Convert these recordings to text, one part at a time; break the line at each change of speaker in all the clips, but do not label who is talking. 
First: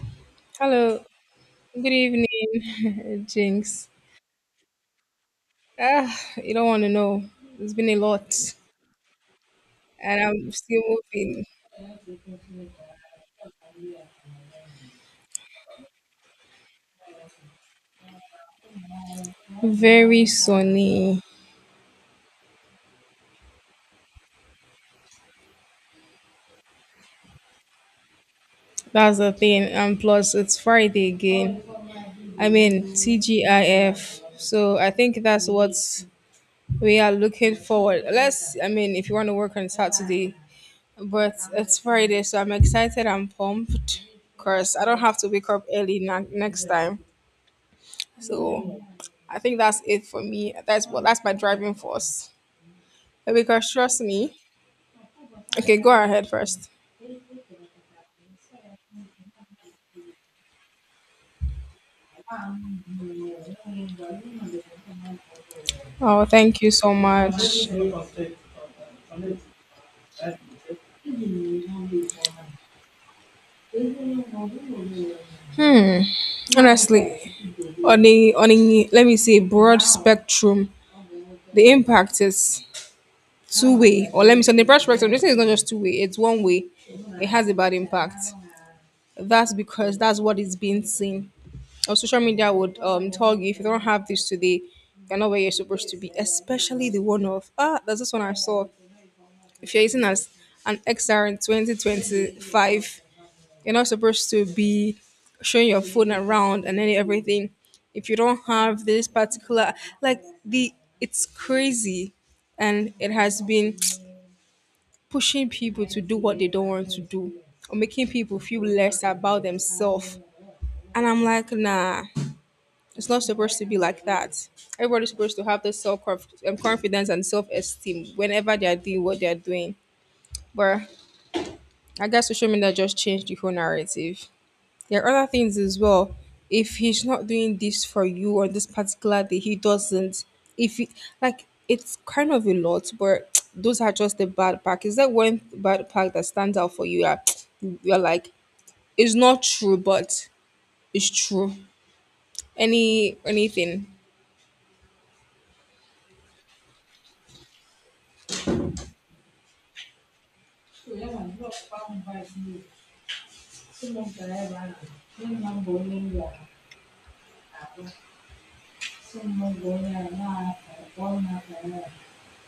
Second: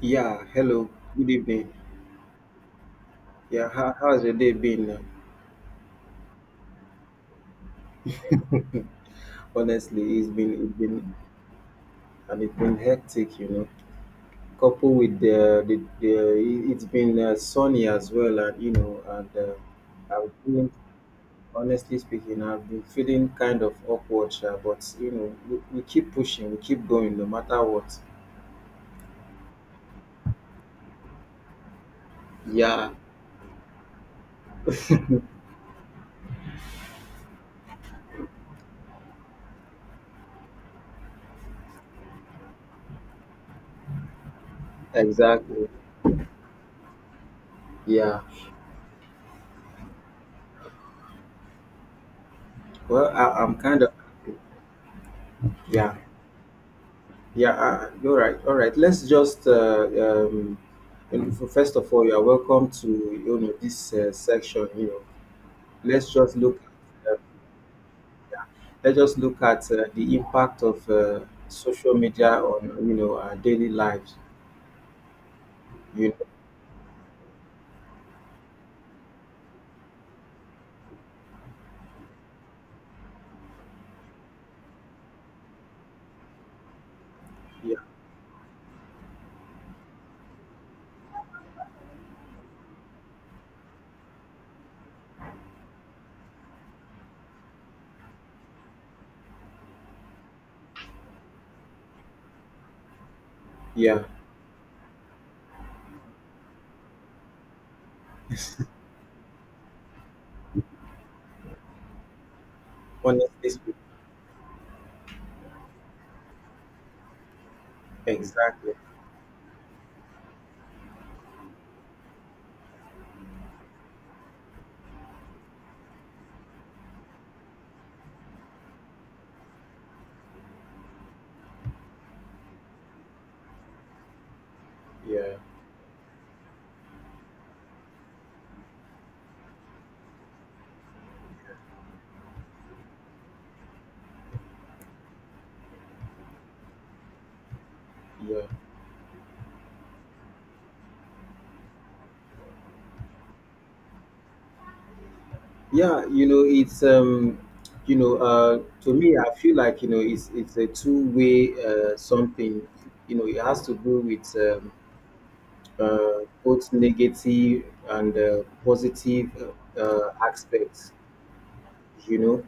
Yeah, hello,
Hello,
good evening.
good evening,
Yeah,
Jinx.
how's your day been?
Ah, you don't want to know. It's been a lot,
Honestly,
and I'm still moving.
it's been hectic, you know. Coupled with the it's been sunny as well, and
Very
I've been
sunny.
honestly speaking, I've been feeling kind of awkward, sha, but we keep pushing, we keep going, no matter what.
That's the thing. And plus, it's Friday again. I
Yeah,
mean, TGIF. So I think that's what we are looking forward. Unless, I mean, if you want to work on Saturday, but it's Friday, so I'm excited. I'm pumped because I don't have to wake up
exactly.
early next time.
Yeah.
So I think that's it for me. That's my driving force.
Well, I'm
Because
kind of.
trust me. Okay, go
Yeah.
ahead first.
Yeah, you're right. All right, let's just first of all, you are welcome to this section. Let's
Oh,
just look
thank you so
at uh,
much.
let's just look at the impact of social media on our daily lives.
Hmm.
You know,
Honestly, on a let me say broad spectrum, the impact is two way. Or let me say on the broad spectrum, this thing is not just two way. It's one way. It has a bad
yeah,
impact. That's because that's what is being seen. Or social media would tell you if you don't have this today, you're not where you're supposed to be. Especially the one of there's this one I saw. If you're using as an XR in 2025, you're not
yeah.
supposed to be showing your phone around and then everything. If you don't have this particular, like the, it's crazy, and it has
Honestly speaking,
been pushing people to do what they don't want to do or making people feel
exactly.
less about themselves. And I'm like, nah, it's not supposed to be like that. Everybody's supposed to have the self confidence and self esteem whenever they are doing what they are doing. But I guess social media just changed the whole narrative. There are other
Yeah,
things as well. If he's not doing this for you on this particular day, he doesn't. If he, like it's kind of a lot, but those are just the bad part. Is that one bad part that stands out for you? That you're like,
yeah,
it's not true, but it's true. Anything?
yeah. It's to me, I feel like it's a two way something. It has to do with both negative and positive aspects, you know.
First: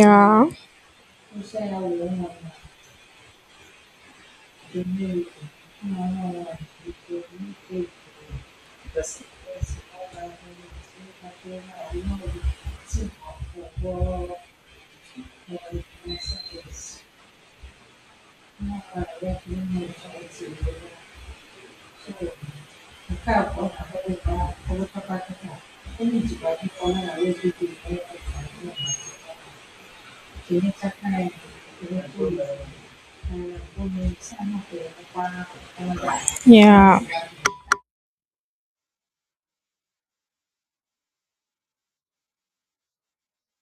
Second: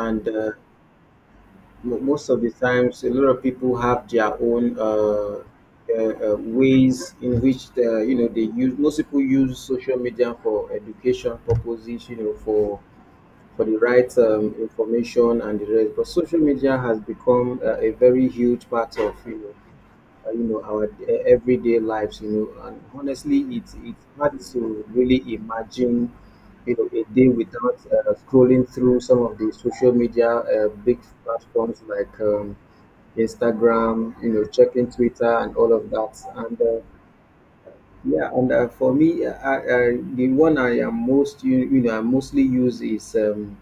And uh, most of the times, a lot of people have their own ways in which they use. Most people use social media for education purposes, for the right information and the rest. But social media has become a very huge part of our everyday lives, and honestly it's hard to really imagine a day without scrolling through some of the social media big platforms like Instagram, checking Twitter and all of that. And
Yeah.
Yeah, and for me, the one I am most I mostly use is um,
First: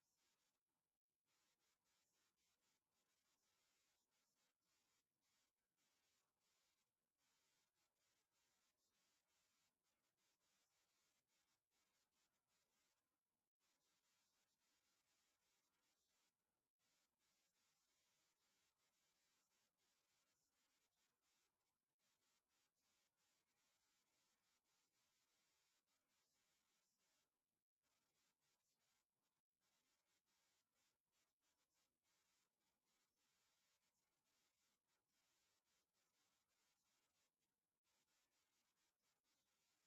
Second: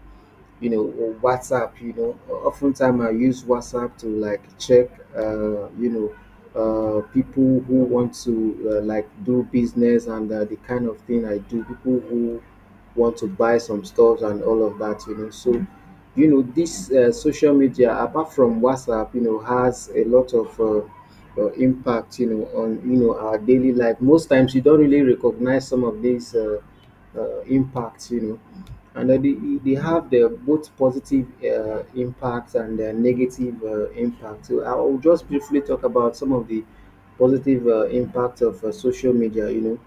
you know or WhatsApp. You know oftentimes I use WhatsApp to like check uh, you know people who want to like do business and the kind of thing I do, people who want to buy some stuff and all of that, you know. So this social media, apart from WhatsApp, has a lot of impact, on our daily life. Most times you don't really recognize some of these impacts, you know. And they have their both positive impacts and their negative impacts. So I will just briefly talk about some of the positive impacts of social media.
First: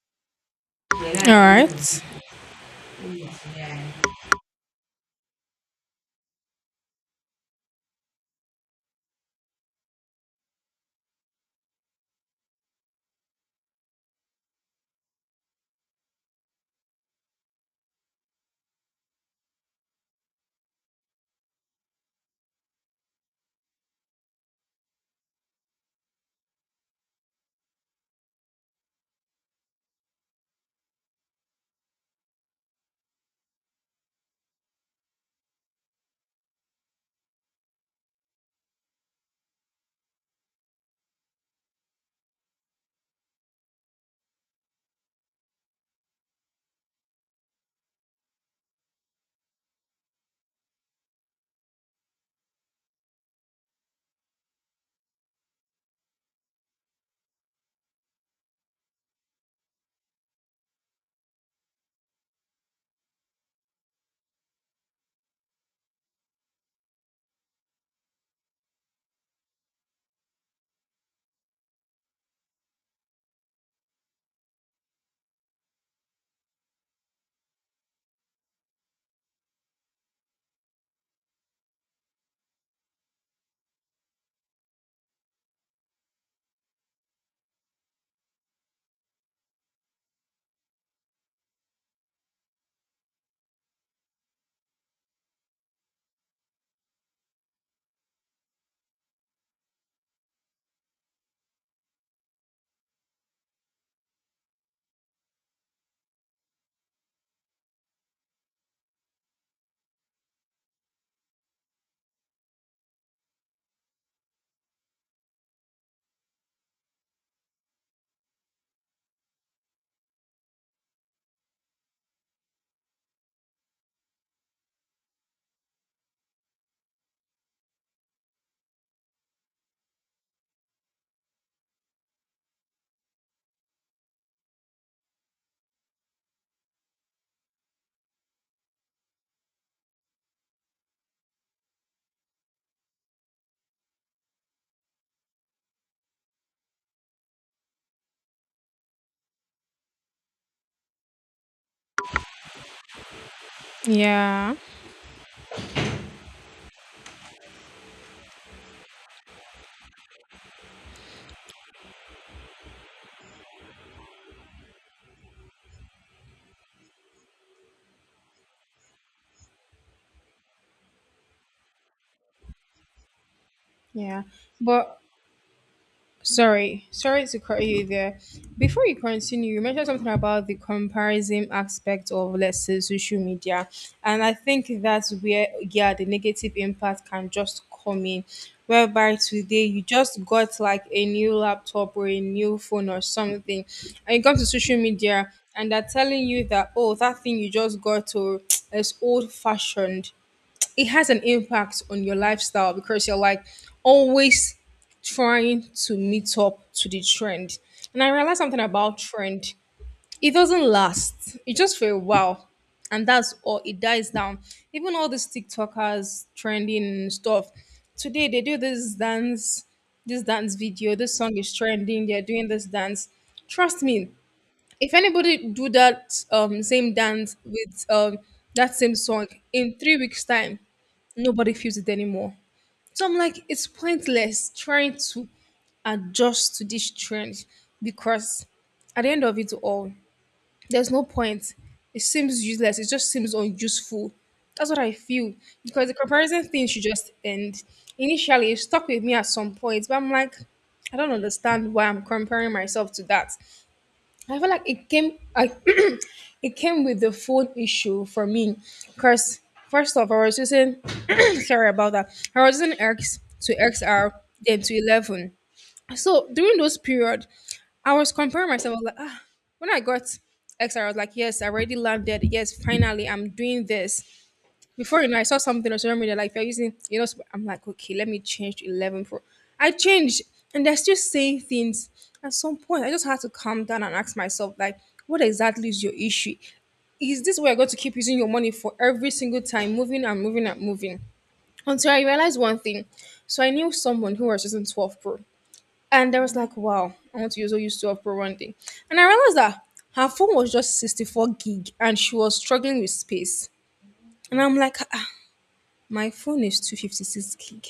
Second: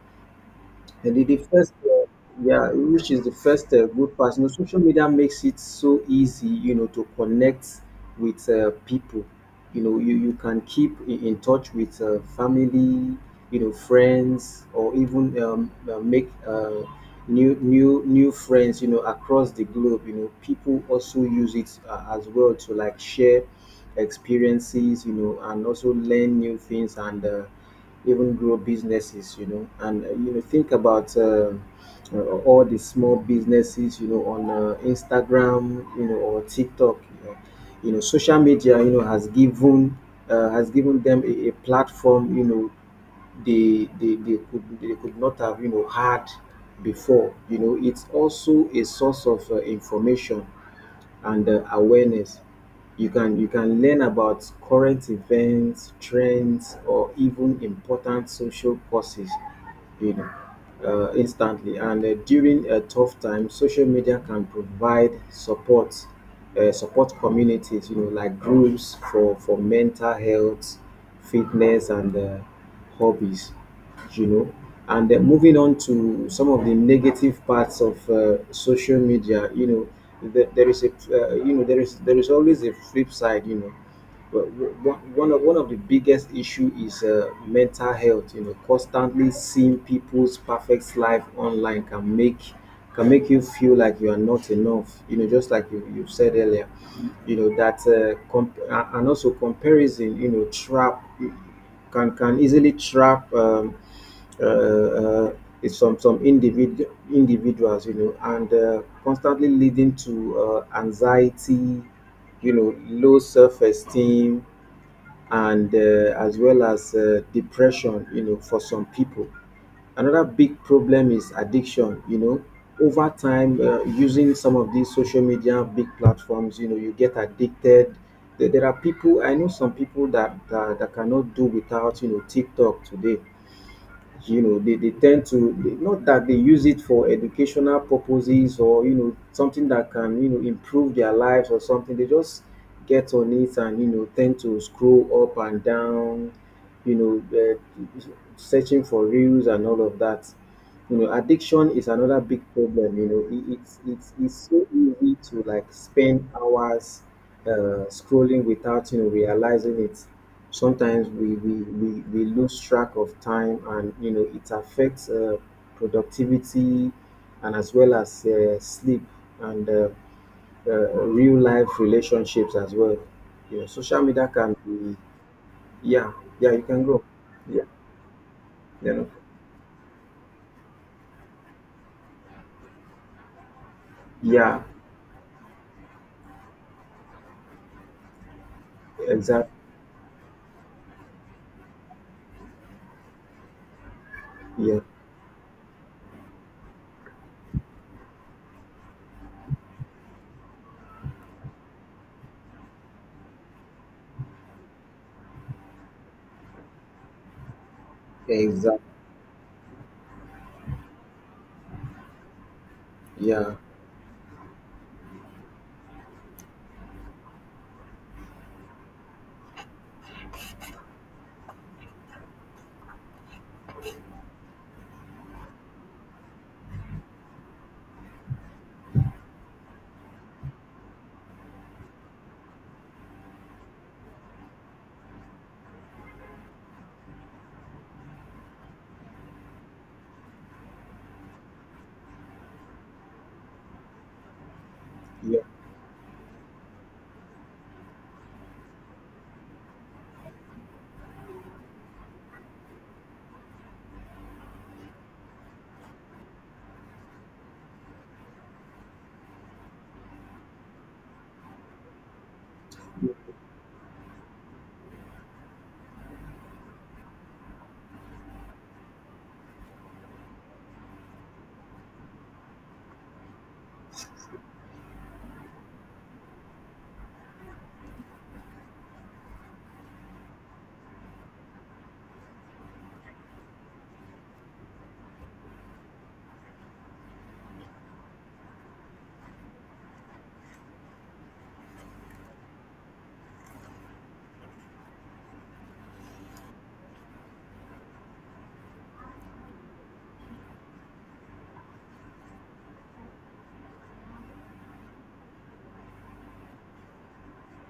All
And the first,
right.
yeah, which is the first good part. Social media makes it so easy, to connect with people. You can keep in touch with family, friends, or even make new friends. Across the globe. People also use it as well to like share experiences. And also learn new things and. Even grow businesses, and think about uh, all the small businesses, on Instagram, or TikTok. Social media, has given them a platform, they could not have had before, you know. It's also a source of information and awareness. You can learn about current events, trends, or even important social causes, you know instantly. And during a tough time, social media can provide support communities, like groups for mental health, fitness, and hobbies, you know. And then moving on to some of the negative parts of social media, there is always a flip side, you know. Well, one of the biggest issue is mental health. Constantly seeing people's perfect life online can make you feel like you are not enough. Just like you said earlier. And also comparison. Trap can easily trap. Uh, uh, it's some individ- individuals, you know, and constantly leading to anxiety, low self-esteem, and as well as depression, for some people. Another big problem is addiction. You know over time, using some of these social media big platforms, you get addicted. There are people I know, some people that cannot do without TikTok today. They tend to not that they use it for educational purposes or something that can improve their lives or something. They just get on it and tend to scroll up and down, you know uh, searching for reels and all of that. Addiction is another big problem. You know, it, it's
Yeah.
so easy to like spend hours scrolling without realizing it. Sometimes we lose track of time, and it affects productivity, and as well as sleep, and real life relationships as well. Social
Yeah.
media can be.
But
Yeah, yeah. You can
Sorry,
go.
sorry to
Yeah.
cut you there. Before
you
you
know
continue, you mentioned something about the comparison aspect of, let's say, social media. And I
yeah.
think that's where, yeah, the negative impact can just come in. Whereby
Exactly.
today you just got like a new laptop or a new phone or something, and you come to social
Yeah,
media and they're telling you that, oh, that thing you just got to is old fashioned, it has an impact on your lifestyle because you're like always trying to meet up to the trend. And I realized something
exactly.
about trend. It doesn't last. It just for a while. And that's
Yeah,
all, it dies down. Even all these TikTokers trending stuff. Today they do this dance video, this song is trending, they're doing this dance. Trust me, if anybody do that same dance with that same song in 3 weeks' time, nobody feels it anymore. So I'm like, it's pointless trying to adjust to this trend because at the end of it all, there's no point. It seems useless. It just seems unuseful. That's what I feel
yeah,
because the comparison thing should just end. Initially, it stuck with me at some point, but I'm like, I don't understand why I'm comparing myself to that. I feel like it came with the phone issue for me because first off I was using sorry about that, I was using X to XR then to 11. So during those period I was comparing myself. I was like, ah, when I got XR, I was like, yes, I already landed, yes, finally, I'm doing this. Before you know, I saw something on social media like they're using, I'm like, okay, let me change to 11 Pro. I changed, and they're still saying things. At some point, I just had to calm down and ask myself, like, what exactly is your issue? Is this where you're going to keep using your money for every single time, moving and moving and moving? Until I realized one thing. So I knew someone who was using 12 Pro, and I was like, wow, I want to use 12 Pro one day. And I realized that her phone was just 64 gig, and she was struggling with space. And I'm like, ah, my phone is 256 gig.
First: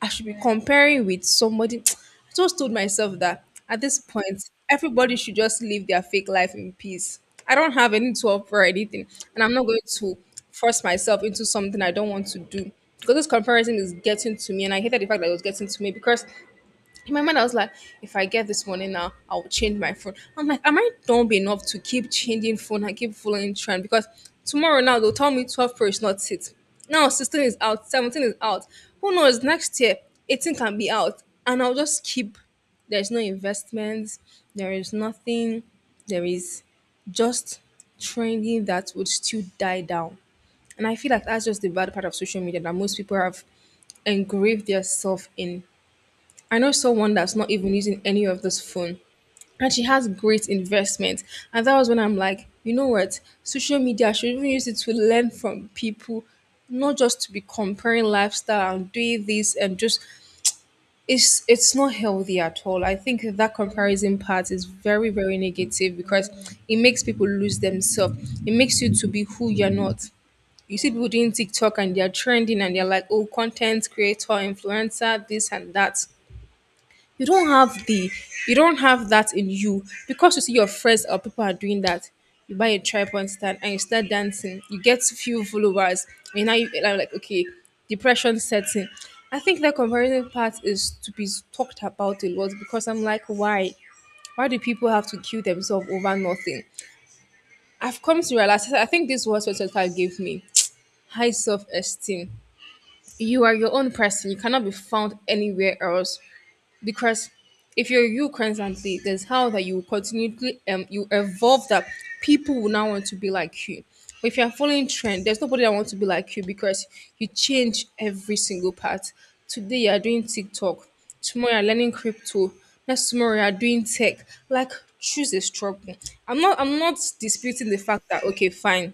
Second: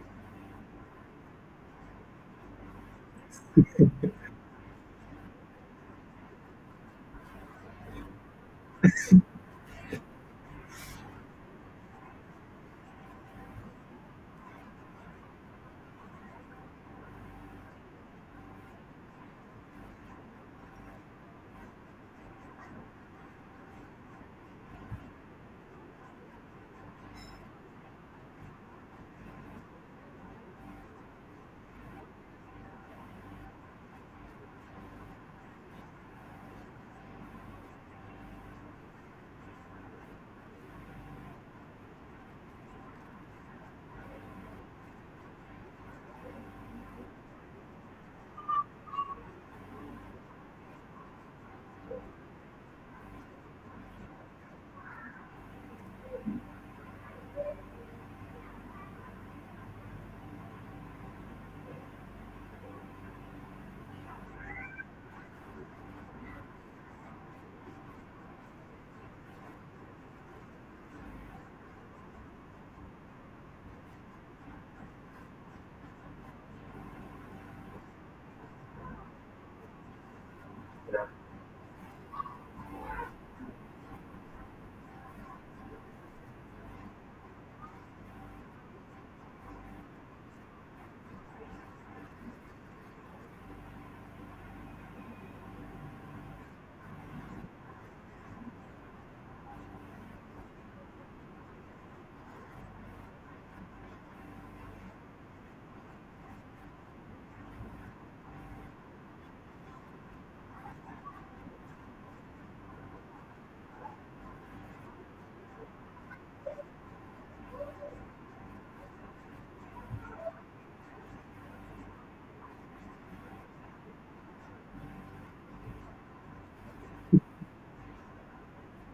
I should be comparing with somebody. I just told myself that at this point, everybody should just live their fake life in peace. I don't have any to offer or anything, and I'm not going to force myself into something I don't want to do. Because this comparison is getting to me, and I hated the fact that it was getting to me because in my mind, I was like, if I get this money now, I will change my phone. I'm like, am I dumb enough to keep changing phone and keep following trend? Because tomorrow now they'll tell me 12 Pro is not it. Now 16 is out, 17 is out. Who knows? Next year, 18 can be out. And I'll just keep. There's no investments. There is nothing. There is just trending that would still die down. And I feel like that's just the bad part of social media that most people have engraved yourself in. I know someone that's not even using any of this phone, and she has great investment. And that was when I'm like, you know what? Social media, I should even use it to learn from people, not just to be comparing lifestyle and doing this and just it's not healthy at all. I think that comparison part is very, very negative because it makes people lose themselves. It makes you to be who you're not. You see people doing TikTok and they're trending and they're like, oh, content creator, influencer, this and that, you don't have the you don't have that in you because you see your friends
yeah,
or people are doing that, you buy a tripod stand and you start dancing, you get few followers, and now you am like, okay, depression setting. I think that comparison part is to be talked about a lot because I'm like, why do people have to kill themselves over nothing? I've come to realize, I think this was what 25 gave me, high self-esteem. You are your own person, you cannot be found anywhere else, because if you're you constantly, there's how that you will continually you evolve, that people will now want to be like you. But if you're following trend, there's nobody that wants to be like you because you change every single part. Today you are doing TikTok, tomorrow you're learning crypto, next tomorrow you're doing tech. Like, choose a struggle. I'm not disputing the fact that okay, fine,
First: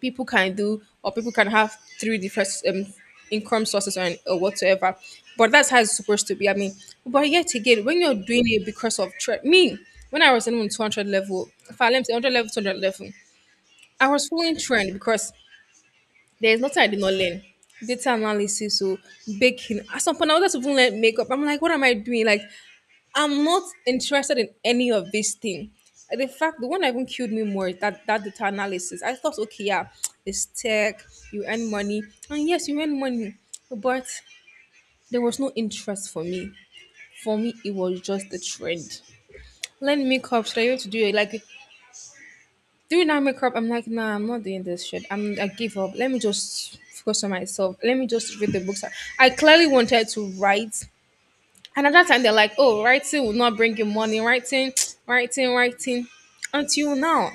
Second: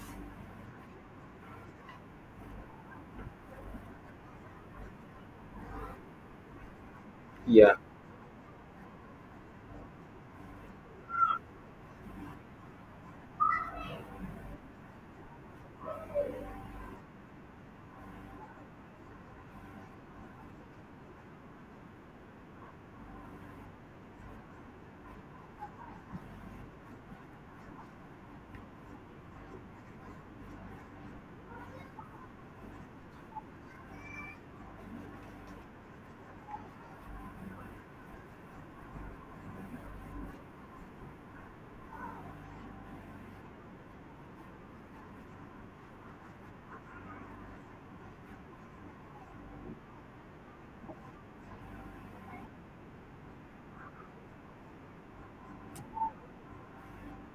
people can do or people can have three different income sources or whatsoever, but that's how it's supposed to be, I mean, but yet
yeah,
again, when you're doing it because of trend, me, when I was in 200 level, if I learned 100 level, 200 level, I was following trend, because there's nothing I did not learn. Data analysis, so, baking, at some point I was just even learn makeup. I'm like, what am I doing? Like, I'm not interested in any of this thing. The fact, the one that even killed me more is that that data analysis. I thought, okay, yeah, it's tech, you earn money, and yes, you earn money, but there was no interest for me. For me, it was just a trend. Learn makeup, should I even to do it? Like, doing that makeup, I'm like, nah, I'm not doing this shit. I give up. Let me just focus on myself. Let me just read the books. I clearly wanted to write. And at that time, they're like, oh, writing will not bring you money. Writing, writing, writing. Until now,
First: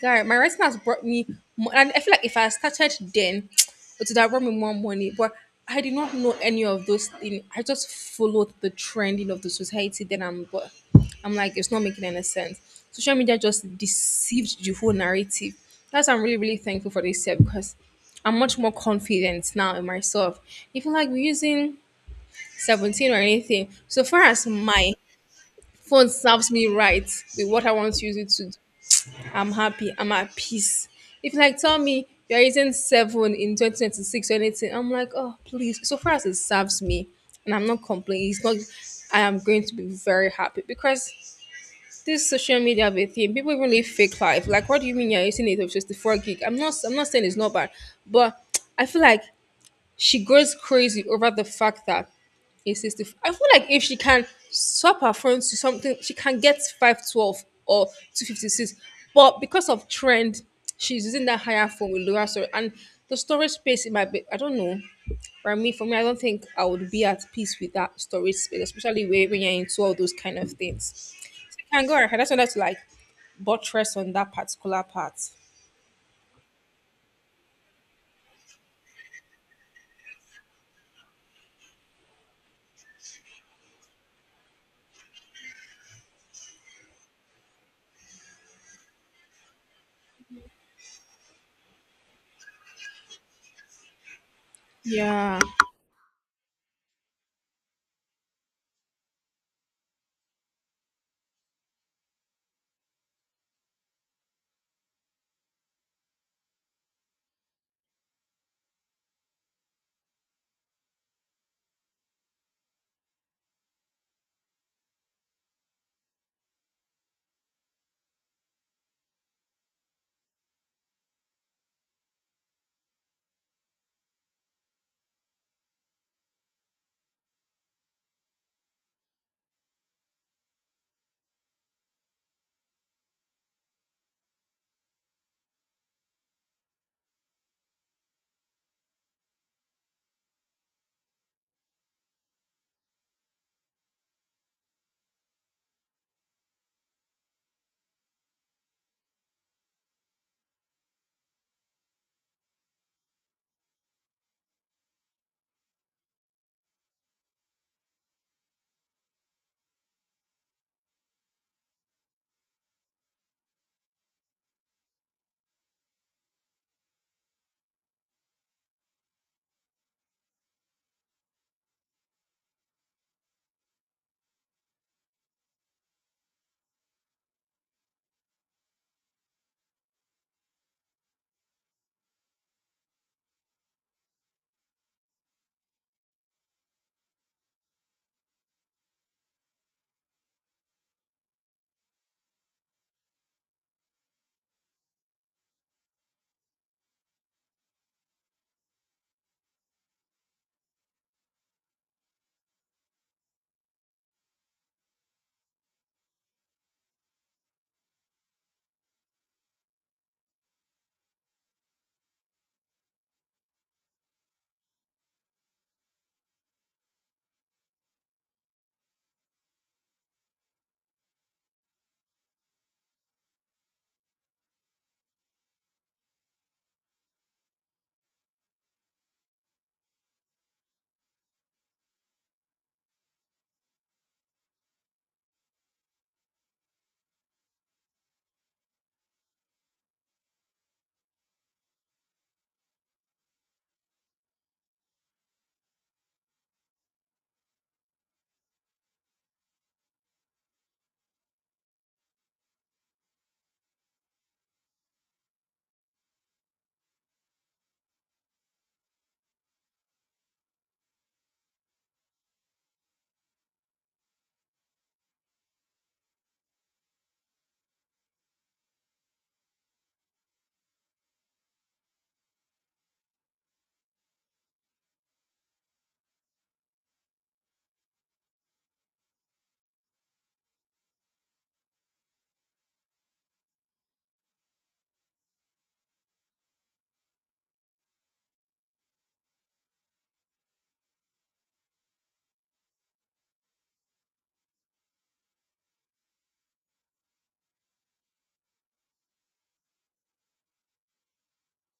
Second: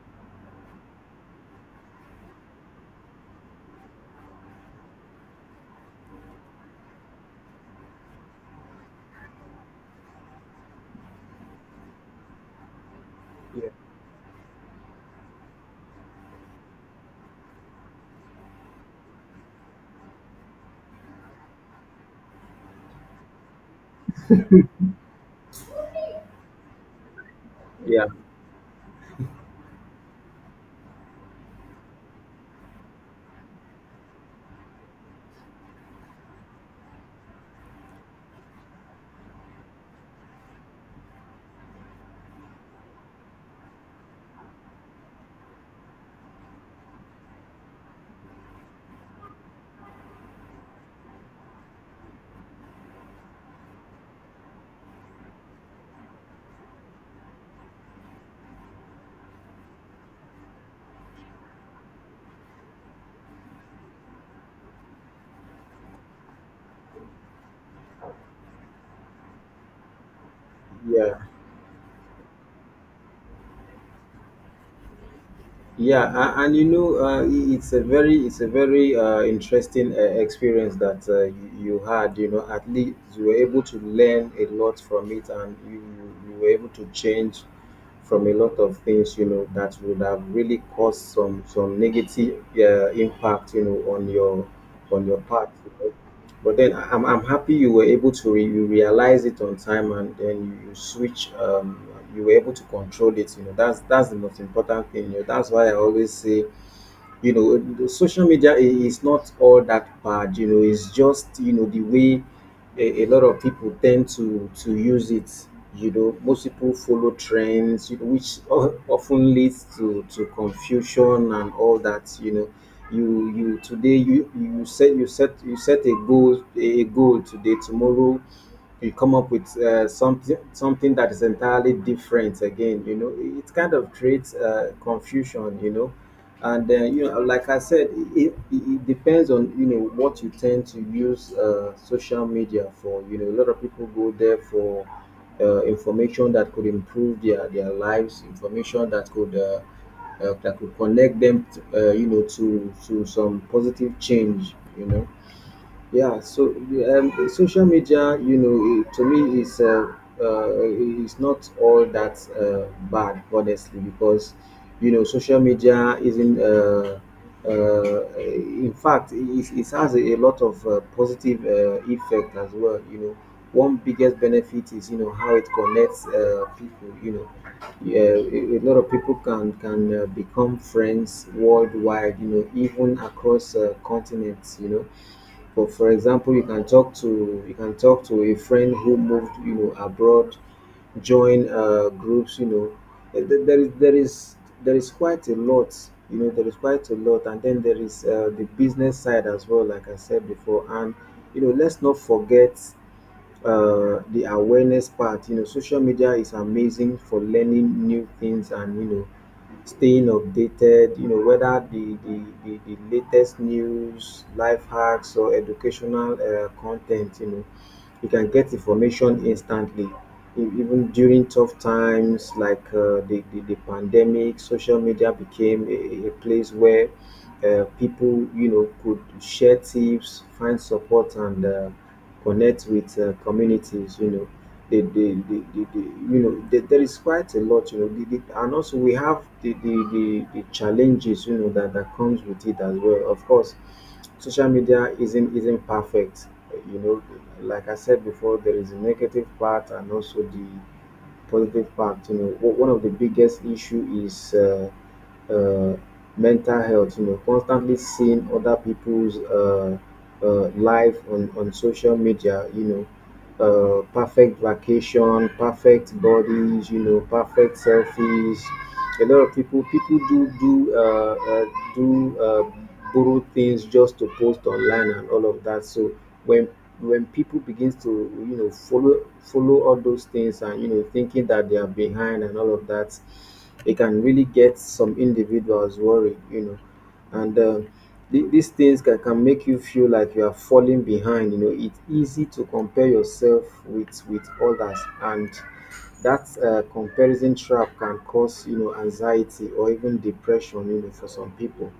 guy, my writing has brought me. And I feel like if I started then, it would have brought me more money. But I did not know any of those things. I just followed the trending of the society. Then but I'm like, it's not making any sense. Social media just deceived the whole narrative. That's why I'm really, really thankful for this year because I'm much more confident now in myself. Even like using 17 or anything. So far as my phone serves me right with what I want
yeah,
to use it to do, I'm happy. I'm at peace. If you like tell me you're using seven in 2026 or anything, I'm like, oh please. So far as it serves me and I'm not complaining, it's not, I am going to be very happy because this social media bit thing, people even live fake life. Like, what do you mean you're using it of just the 4 gig? I'm not saying it's not bad, but I feel like she goes crazy over the fact that it's 65. I feel like if she can swap her phone to something, she can get 512 or 256. But because of trend, she's using that higher phone with lower storage. And the storage space, it might be, I don't know. For me, I don't think I would be at peace with that storage space, especially where when you're into all those kind of things.
yeah,
You can go ahead. I just wanted to like buttress on that particular part.
yeah. And, it's a very interesting experience that you had. At least you were able to learn a lot from it, and you were able to change from a lot of things. That would have really caused some negative impact. On your
Yeah.
path. But then I'm happy you were able to you realize it on time, and then you switch. You were able to control it, that's the most important thing. You know that's why I always say, the social media is not all that bad, it's just, the way a lot of people tend to use it. Most people follow trends, which often leads to confusion and all that, you know. You today, you set a goal today, tomorrow you come up with something that is entirely different again, you know. It kind of creates confusion, you know. And then, like I said, it depends on what you tend to use social media for. You know a lot of people go there for information that could improve their lives, information that could connect them, to some positive change, you know. Yeah, so, social media, to me, uh, is not all that bad, honestly, because social media isn't in fact, it has a lot of positive effect as well, you know. One biggest benefit is, how it connects people, you know. Yeah, a lot of people can become friends worldwide, even across continents, you know. For example, you can talk to a friend who moved, abroad, join groups, you know. Th- th- there is there is there is quite a lot. There is quite a lot, and then there is the business side as well, like I said before, and let's not forget the awareness part. Social media is amazing for learning new things and staying updated. Whether the latest news, life hacks, or educational content. You can get information instantly. Even during tough times like the pandemic, social media became a place where people, could share tips, find support, and connect with communities, you know. They There is quite a lot, and also we have the challenges, that comes with it as well, of course. Social media isn't perfect. you know like I said before, there is a negative part and also the positive part, one of the biggest issue is uh, mental health, constantly seeing other people's life on social media, perfect vacation, perfect bodies, perfect selfies. A lot of people do borrow things just to post online and all of that. So when when people begins to follow all those things, and thinking that they are behind and all of that, it can really get some individuals worried, you know. And um, these things can make you feel like you are falling behind. You know, it's easy to compare yourself with others, and that comparison trap can cause, you know, anxiety or even depression. You know, for some people,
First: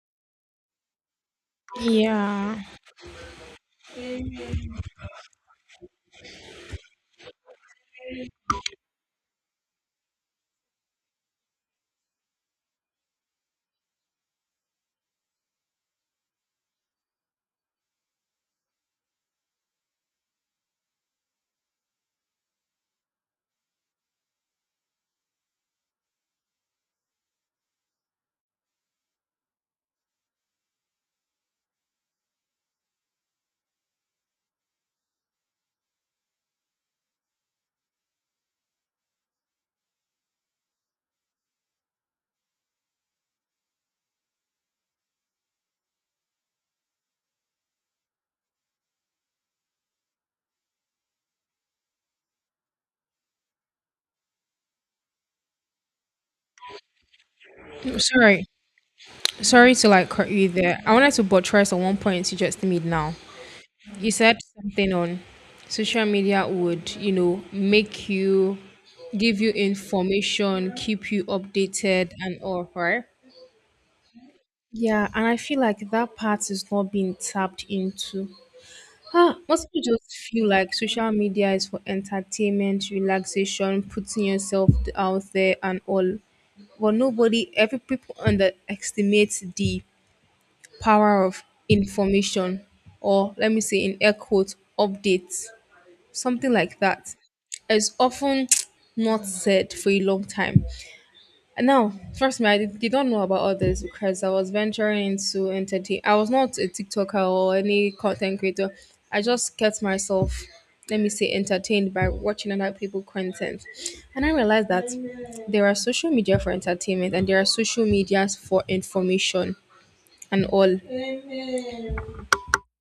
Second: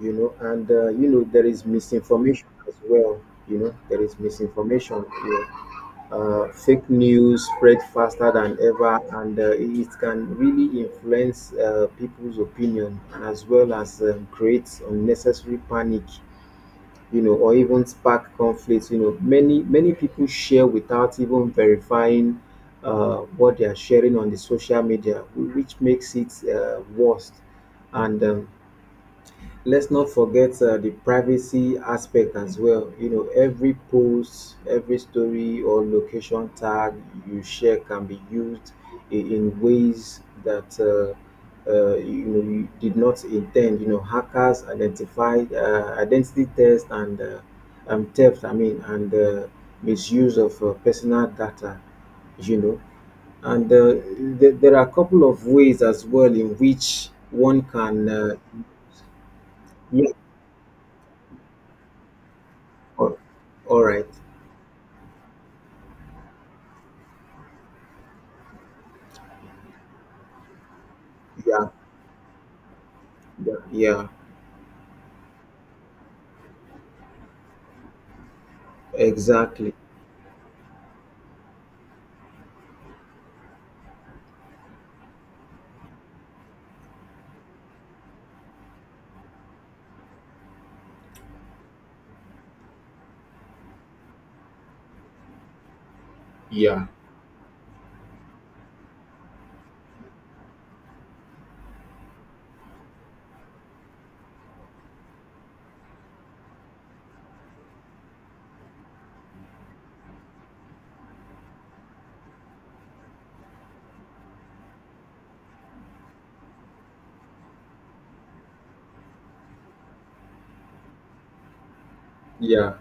you know. And You know, there is misinformation
Yeah.
as well. You know, there is misinformation, you know. Fake news spread faster than ever, and it can really influence people's opinion, and as well as create unnecessary panic, you know, or even spark conflict. You know, many people share without even verifying what they are sharing on the social media, which makes it worse. And Let's not forget the privacy aspect as well. You know, every post, every story, or location tag you share can be used in ways that you know, you did not intend. You know, hackers, identify identity theft, and theft. I mean, and misuse of personal data. You know, and there are a couple of ways as well in which one can.
Sorry. Sorry to like cut you there. I wanted to buttress on one point you just made now.
All, all right.
You said something on social media would, you know, make you give you information, keep you
Yeah.
updated and all, right?
Yeah. Yeah.
Yeah, and I feel like that part is not being tapped into. Huh. Most
Exactly.
people just feel like social media is for entertainment, relaxation, putting yourself out there and all. But nobody, every people underestimates the power of information, or let me say in air quotes updates, something like
Yeah.
that is often not said for a long time. And now, trust me, I did not know about all this because I was venturing into entertain. I was not a TikToker or any content creator. I just kept myself, let me say, entertained by watching other people content. And I realized that there are social media for entertainment and there are social medias for information and all.
Yeah.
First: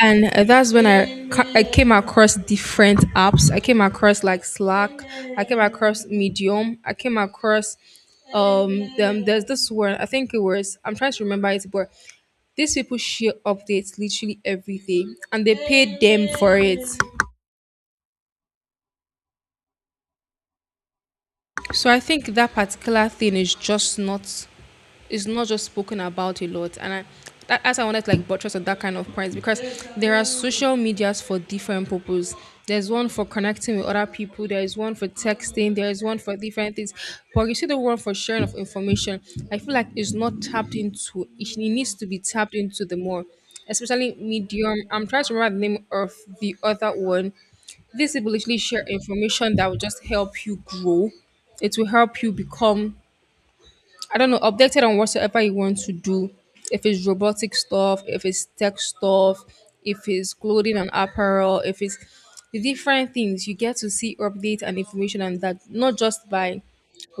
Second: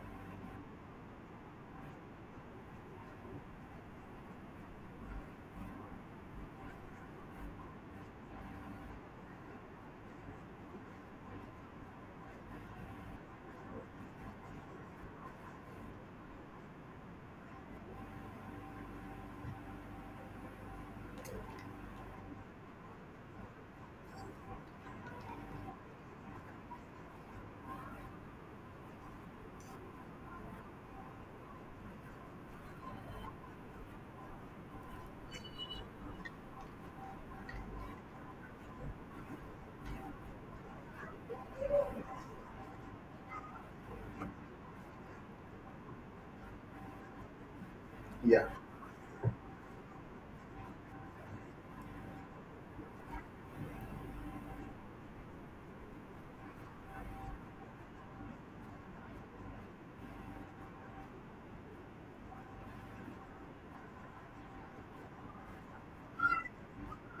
And that's when I came across different apps. I came across like Slack. I came across Medium. I came across them. There's this one. I think it was. I'm trying to remember it, but these people share updates literally every day, and they pay them for it. So I think that particular thing is just not, is not just spoken about a lot, and I, that, as I wanted to like buttress on that kind of points because there are social medias for different purposes. There's one for connecting with other people. There is one for texting. There is one for different things. But you see the one for sharing of information. I feel like it's not tapped into. It needs to be tapped into the more, especially medium. I'm trying to remember the name of the other one. This will
Yeah.
literally share information that will just help you grow. It will help you become, I don't know, updated on whatsoever you want to do. If it's robotic stuff, if it's tech stuff, if it's clothing and apparel, if it's the different things, you get to see updates and information, and that not just by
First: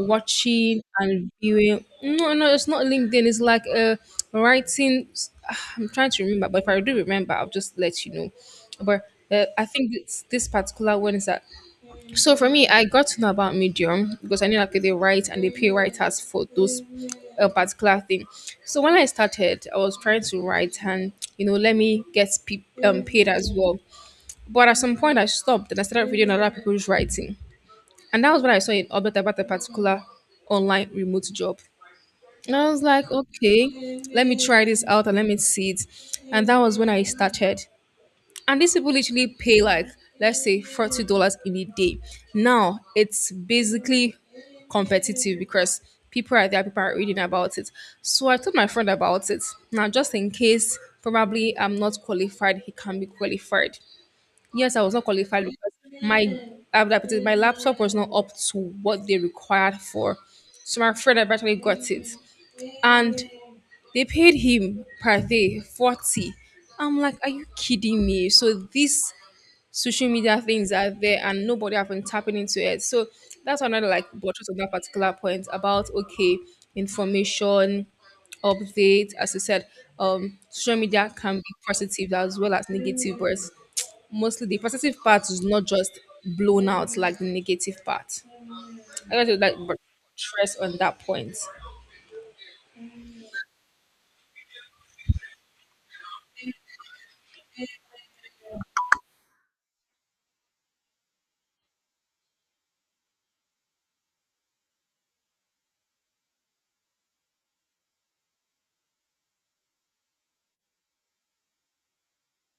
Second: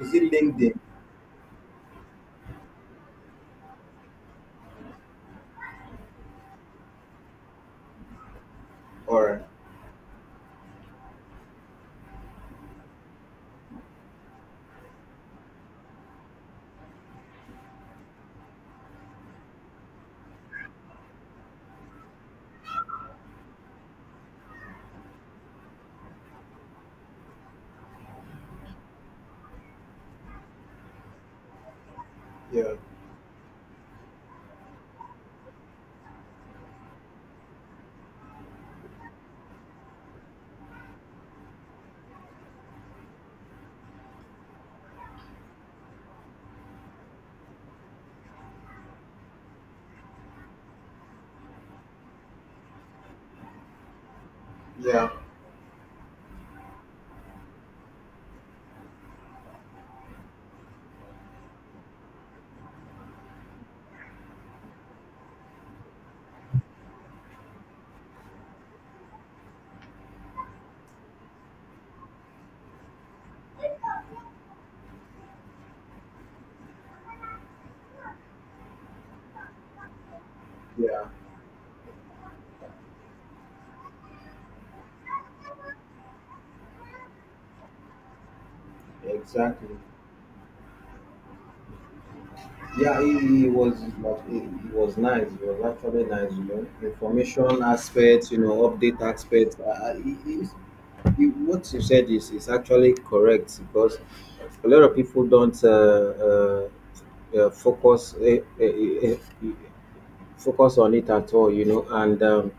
Is it LinkedIn
and viewing. No, no, it's not LinkedIn. It's like writing. I'm trying to remember, but if I do remember, I'll just let you know. But
or
I think this particular one is that so for me, I got to know about Medium because I knew like they write and they pay writers for those particular thing. So when I started, I was trying to write and you know let me get paid as well. But at some point, I stopped and I started reading other people's writing, and that was when I saw an update about a particular online remote job. And I
yeah?
was like, okay, let me try this out and let me see it. And that was when I started, and these people literally pay like let's say $40 in a day. Now it's basically competitive because people are there, people are reading about it. So I told my friend about it. Now just in case probably I'm not qualified, he can be qualified. Yes, I was not
Yeah.
qualified because my adapted, my laptop was not up to what they required for. So my friend eventually got it. And they paid him per day 40. I'm like, are you kidding me? So this social media things are there and nobody have been tapping into it. So that's another like buttress on that particular point about okay, information, update, as you said, social
Yeah.
media can be positive as well as negative, but mostly the positive part is not just blown out like the negative part. I got to like
Exactly.
buttress on that point.
Yeah, he was but he was nice. He was actually nice, you know. Information aspects, you know, update aspects. He, what you said is actually correct, because a lot of people don't focus focus on it at all, you know. And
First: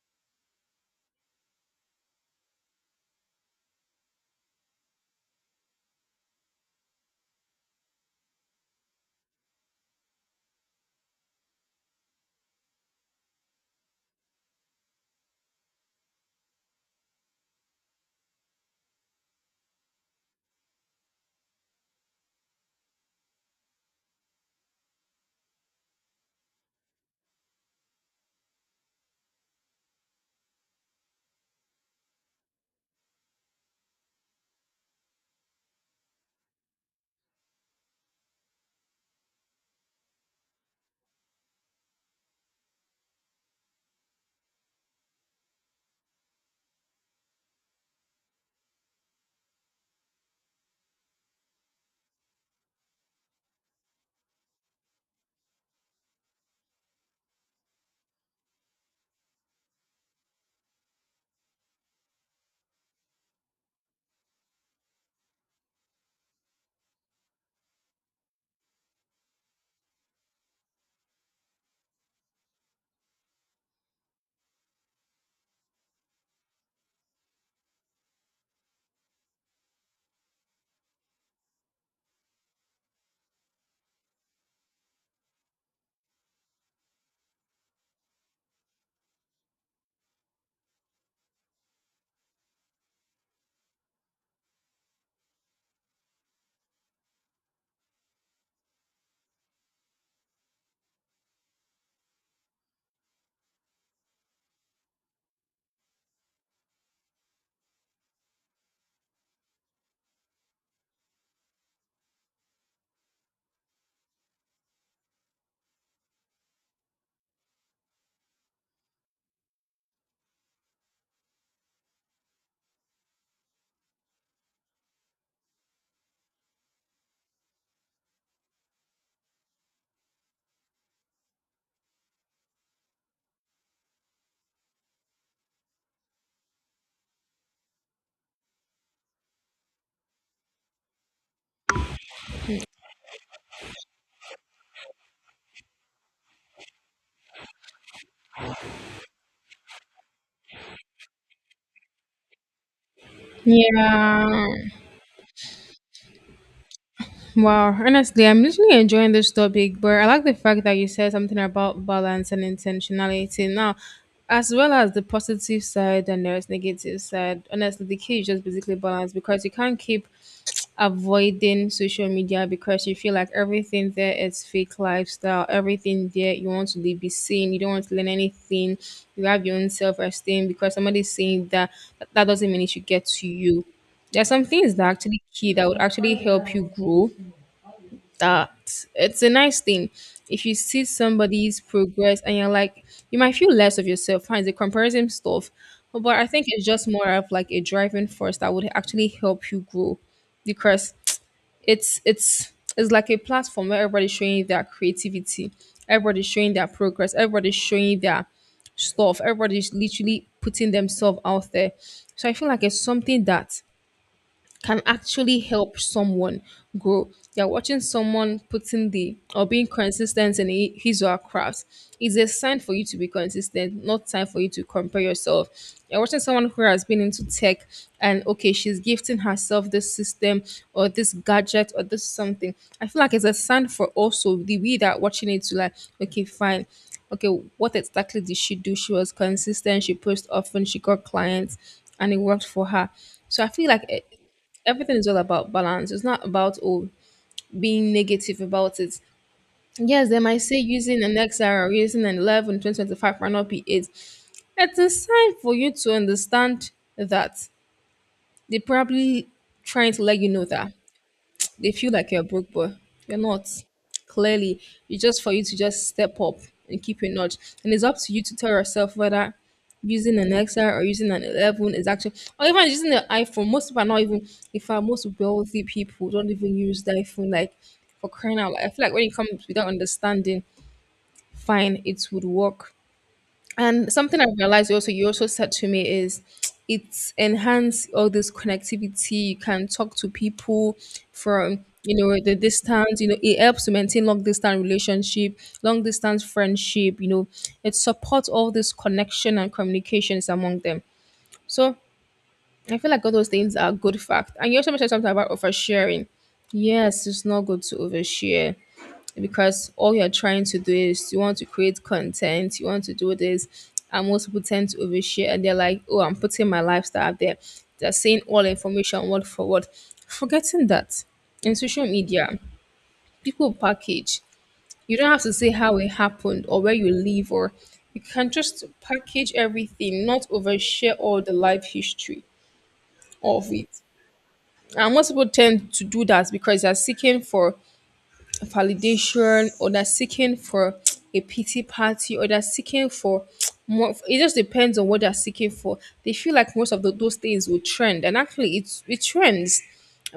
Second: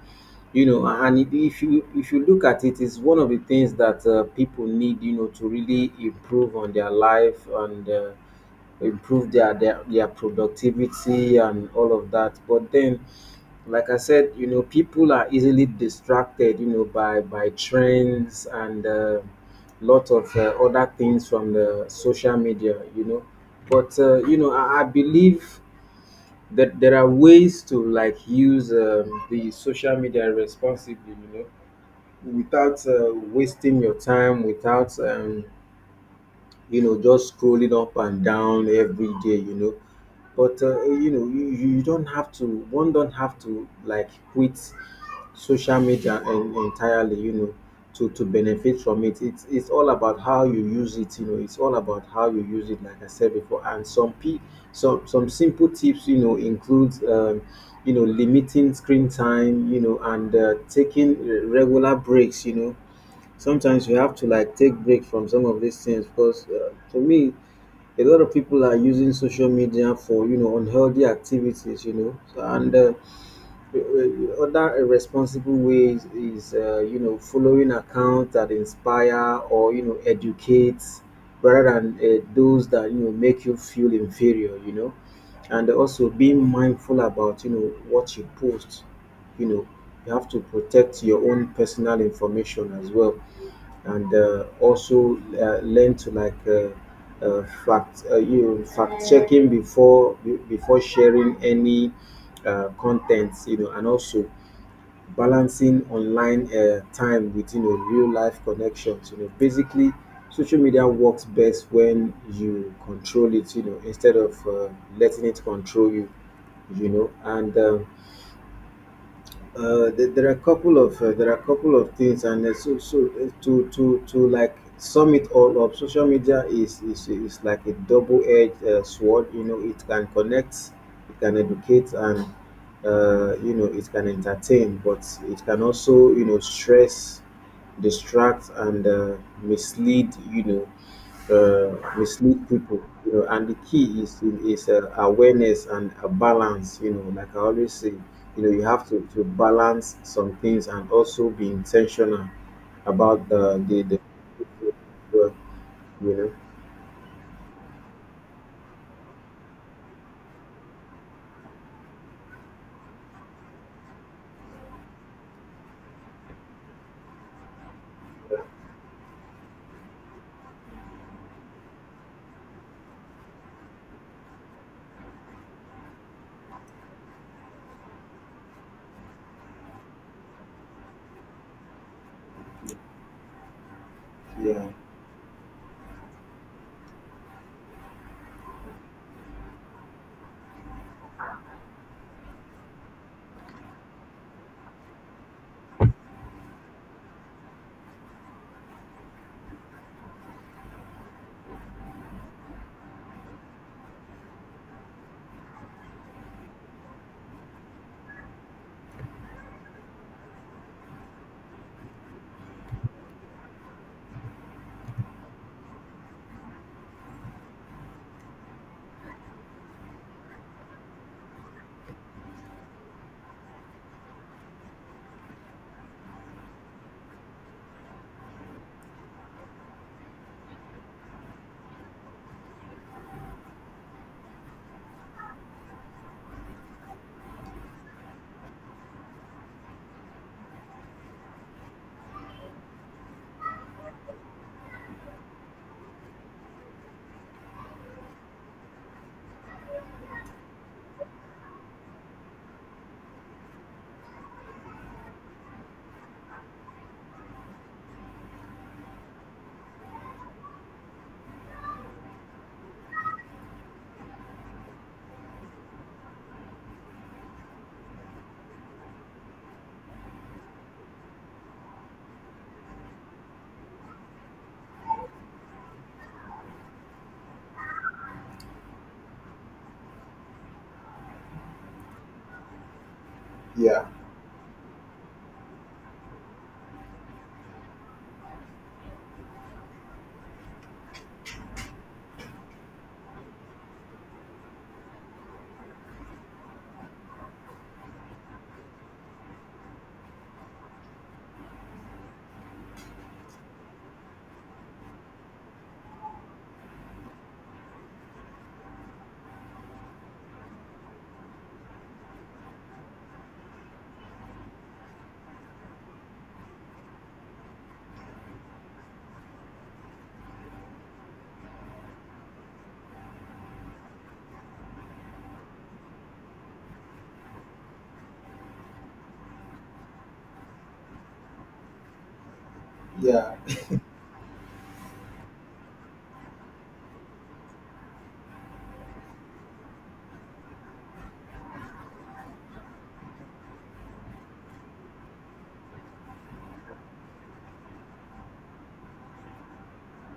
You know, and if you look at it, it's one of the things that people need, you know, to really improve on their life and. Improve their productivity and all of that. But then, like I said, you know, people are easily distracted, you know, by trends and lot of other things from the social media, you know. But you know, I believe that there are ways to like use the social media responsibly, you know, without wasting your time, without you know, just scrolling up and down every day, you know. But you know, you don't have to. One don't have to like quit social media entirely, you know, to benefit from it. It's all about how you use it, you know. It's all about how you use it, like I said before. And some pe- Some simple tips, you know, includes. You know, limiting screen time, you know, and taking regular breaks, you know. Sometimes you have to like take break from some of these things, because for me, a lot of people are using social media for, you know, unhealthy activities, you know. So, and other irresponsible ways is you know, following accounts that inspire or you know educate, rather than those that you know make you feel inferior, you know. And also being mindful about, you know, what you post, you know. You have to protect your own personal information as well, and also learn to like fact, you know, fact checking before before sharing any content, you know. And also balancing online time with, you know, real life connections, you know. Basically, social media works best when you control it, you know, instead of letting it control you, you know. And there, there are a couple of There are a couple of things, and to to like sum it all up, social media is like a double-edged sword. You know, it can connect, it can educate, and you know, it can entertain, but it can also, you know, stress, distract, and mislead. You know, mislead people, you know. And the key is awareness and a balance, you know. Like I always say, you know, you have to balance some things, and also be intentional about the the,
Yeah.
the you know.
Wow, honestly, I'm literally enjoying this topic, but I like the fact that you said something about balance and intentionality now, as well as the positive side and the negative side. Honestly, the key is just basically balance because you can't keep avoiding social media because you feel like everything there is fake lifestyle, everything there you want to be seen, you don't want to learn anything, you have your own self esteem because somebody's saying that, that doesn't mean it should get to you. There are some
Yeah,
things that are actually key that would actually help you grow, that it's a nice thing. If you see somebody's progress and you're like, you might feel less of yourself, fine, it's a comparison stuff, but I think it's just more of like a driving force that would actually help you grow because it's like a platform where everybody's showing their creativity, everybody's showing their progress, everybody's showing their stuff, everybody's literally putting themselves out there. So I feel like it's something that can actually help someone grow. You're watching someone putting the or being consistent in his or her craft. It's a sign for you to be consistent, not time for you to compare yourself. You're watching someone who has been into tech, and okay, she's gifting herself this system or this gadget or this something. I feel like it's a sign for also the we that are watching it to like, okay, fine. Okay, what exactly did she do? She was consistent, she posted often, she got clients, and it worked for her. So I feel like everything is all about balance. It's not about oh being negative about it. Yes, they might say using an XR or using an 11 2025 might not be it. It's a sign for you to understand that they're probably trying to let you know that they feel like you're a broke boy. You're not. Clearly, it's just for you to just step up and keep your nudge. And it's up to you to tell yourself whether using an XR or using an 11 is actually, or even using the iPhone. Most people are not even, in fact, most wealthy people don't even use the iPhone, like for crying out loud. I feel like when it comes without understanding, fine, it would work.
yeah,
And something I realized also you also said to me is it's enhance all this connectivity. You can talk to people from you know the distance. You know it helps to maintain long distance relationship, long distance friendship. You know it supports all this connection and communications among them. So I feel like all those things are good fact. And you also mentioned something about oversharing. Yes, it's not good to overshare because all you're trying to do is you want to create content, you want to do this. And most people tend to overshare and they're like, oh, I'm putting my lifestyle out there. They're saying all information word for word, forgetting that in social media, people package. You don't have to say how it happened or where you live, or you can just package everything, not overshare all the life history
yeah,
of it. And most people tend to do that because they're seeking for validation or they're seeking for a pity party or they're seeking for more. It just depends on what they're seeking for. They feel like most of those things will trend, and actually it's, it trends,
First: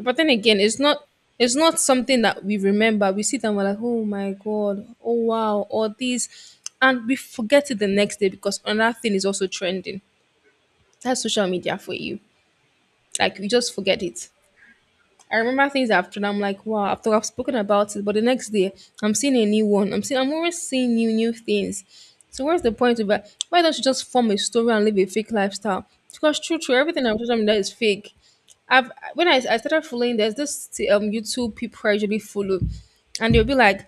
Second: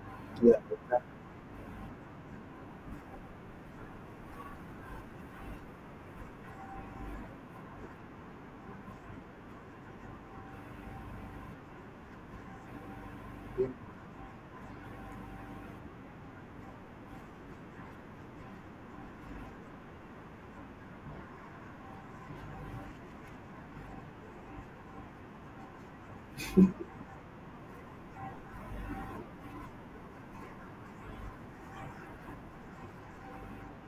but then
yeah.
again it's not, it's not something that we remember. We sit and we're like, oh my god, oh wow, all these, and we forget it the next day because another thing is also trending. That's social media for you. Like we just forget it. I remember things after that. I'm like, wow, after I've spoken about it, but the next day I'm seeing a new one. I'm seeing, I'm always seeing new things. So where's the point of that? Why don't you just form a story and live a fake lifestyle? Because true, true, everything on social media is fake. I've when I started following, there's this YouTube people I usually follow, and they'll be like,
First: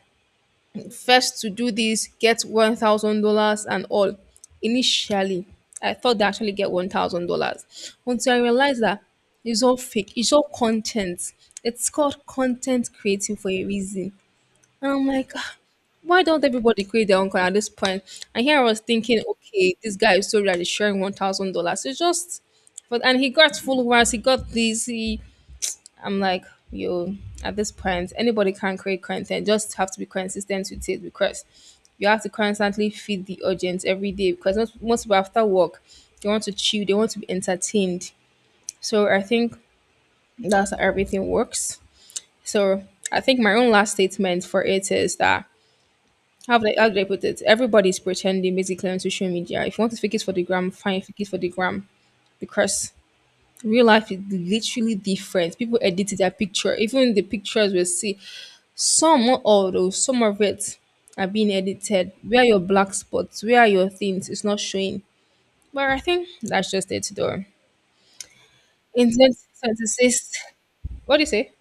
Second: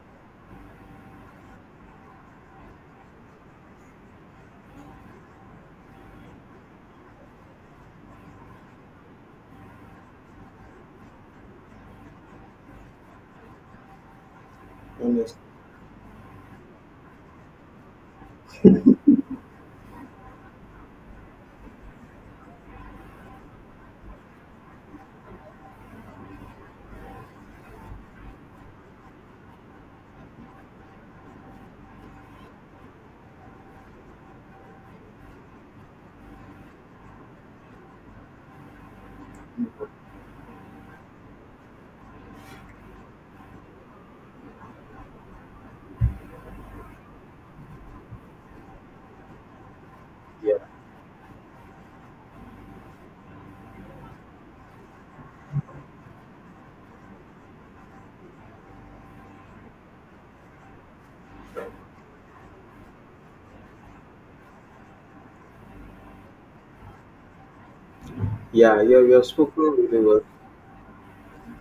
first to do this get $1000 and all. Initially I thought they actually get $1000 until I realized that it's all fake, it's all content. It's called content creating for a reason. And I'm like,
Honestly,
"Ah, why don't everybody create their own content at this point? And here I was thinking, okay, this guy is so that sharing $1000, it's just, but, and he got followers, he got this, he, I'm like, yo, at this point, anybody can create content. Just have to be consistent with it because you have to constantly feed the audience every day because most people after work, they want to chill, they want to be entertained. So I think that's how everything works. So I think my own last statement for it is that, how do I put it? Everybody's pretending basically on social media. If you want to fake it for the
yeah,
gram, fine, fake it for the gram because real life is literally different. People edit their picture, even the pictures we see. Some, not all though, some of it are being edited. Where are your black spots? Where are your things? It's not showing. But I think that's just it though.
yeah.
In
You're spoken really well.
2026, what do you say?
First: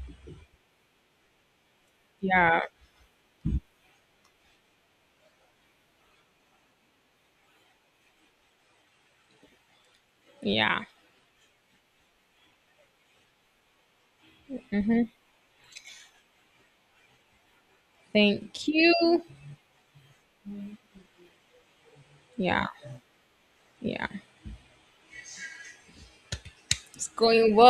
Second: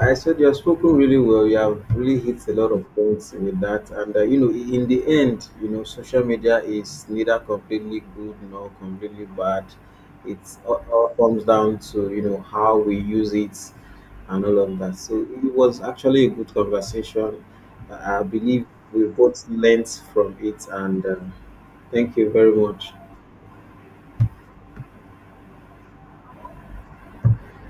I said you have spoken really well. You have really hit a
Yeah,
lot of points with that, and you know, in the end, you know, social media is neither completely good nor completely bad. It
yeah.
all comes down to, you know, how we use it and all of that. So it was actually a good conversation. I believe
Thank
we
you.
both learnt from it, and thank you very
Yeah,
much.
yeah. It's going well.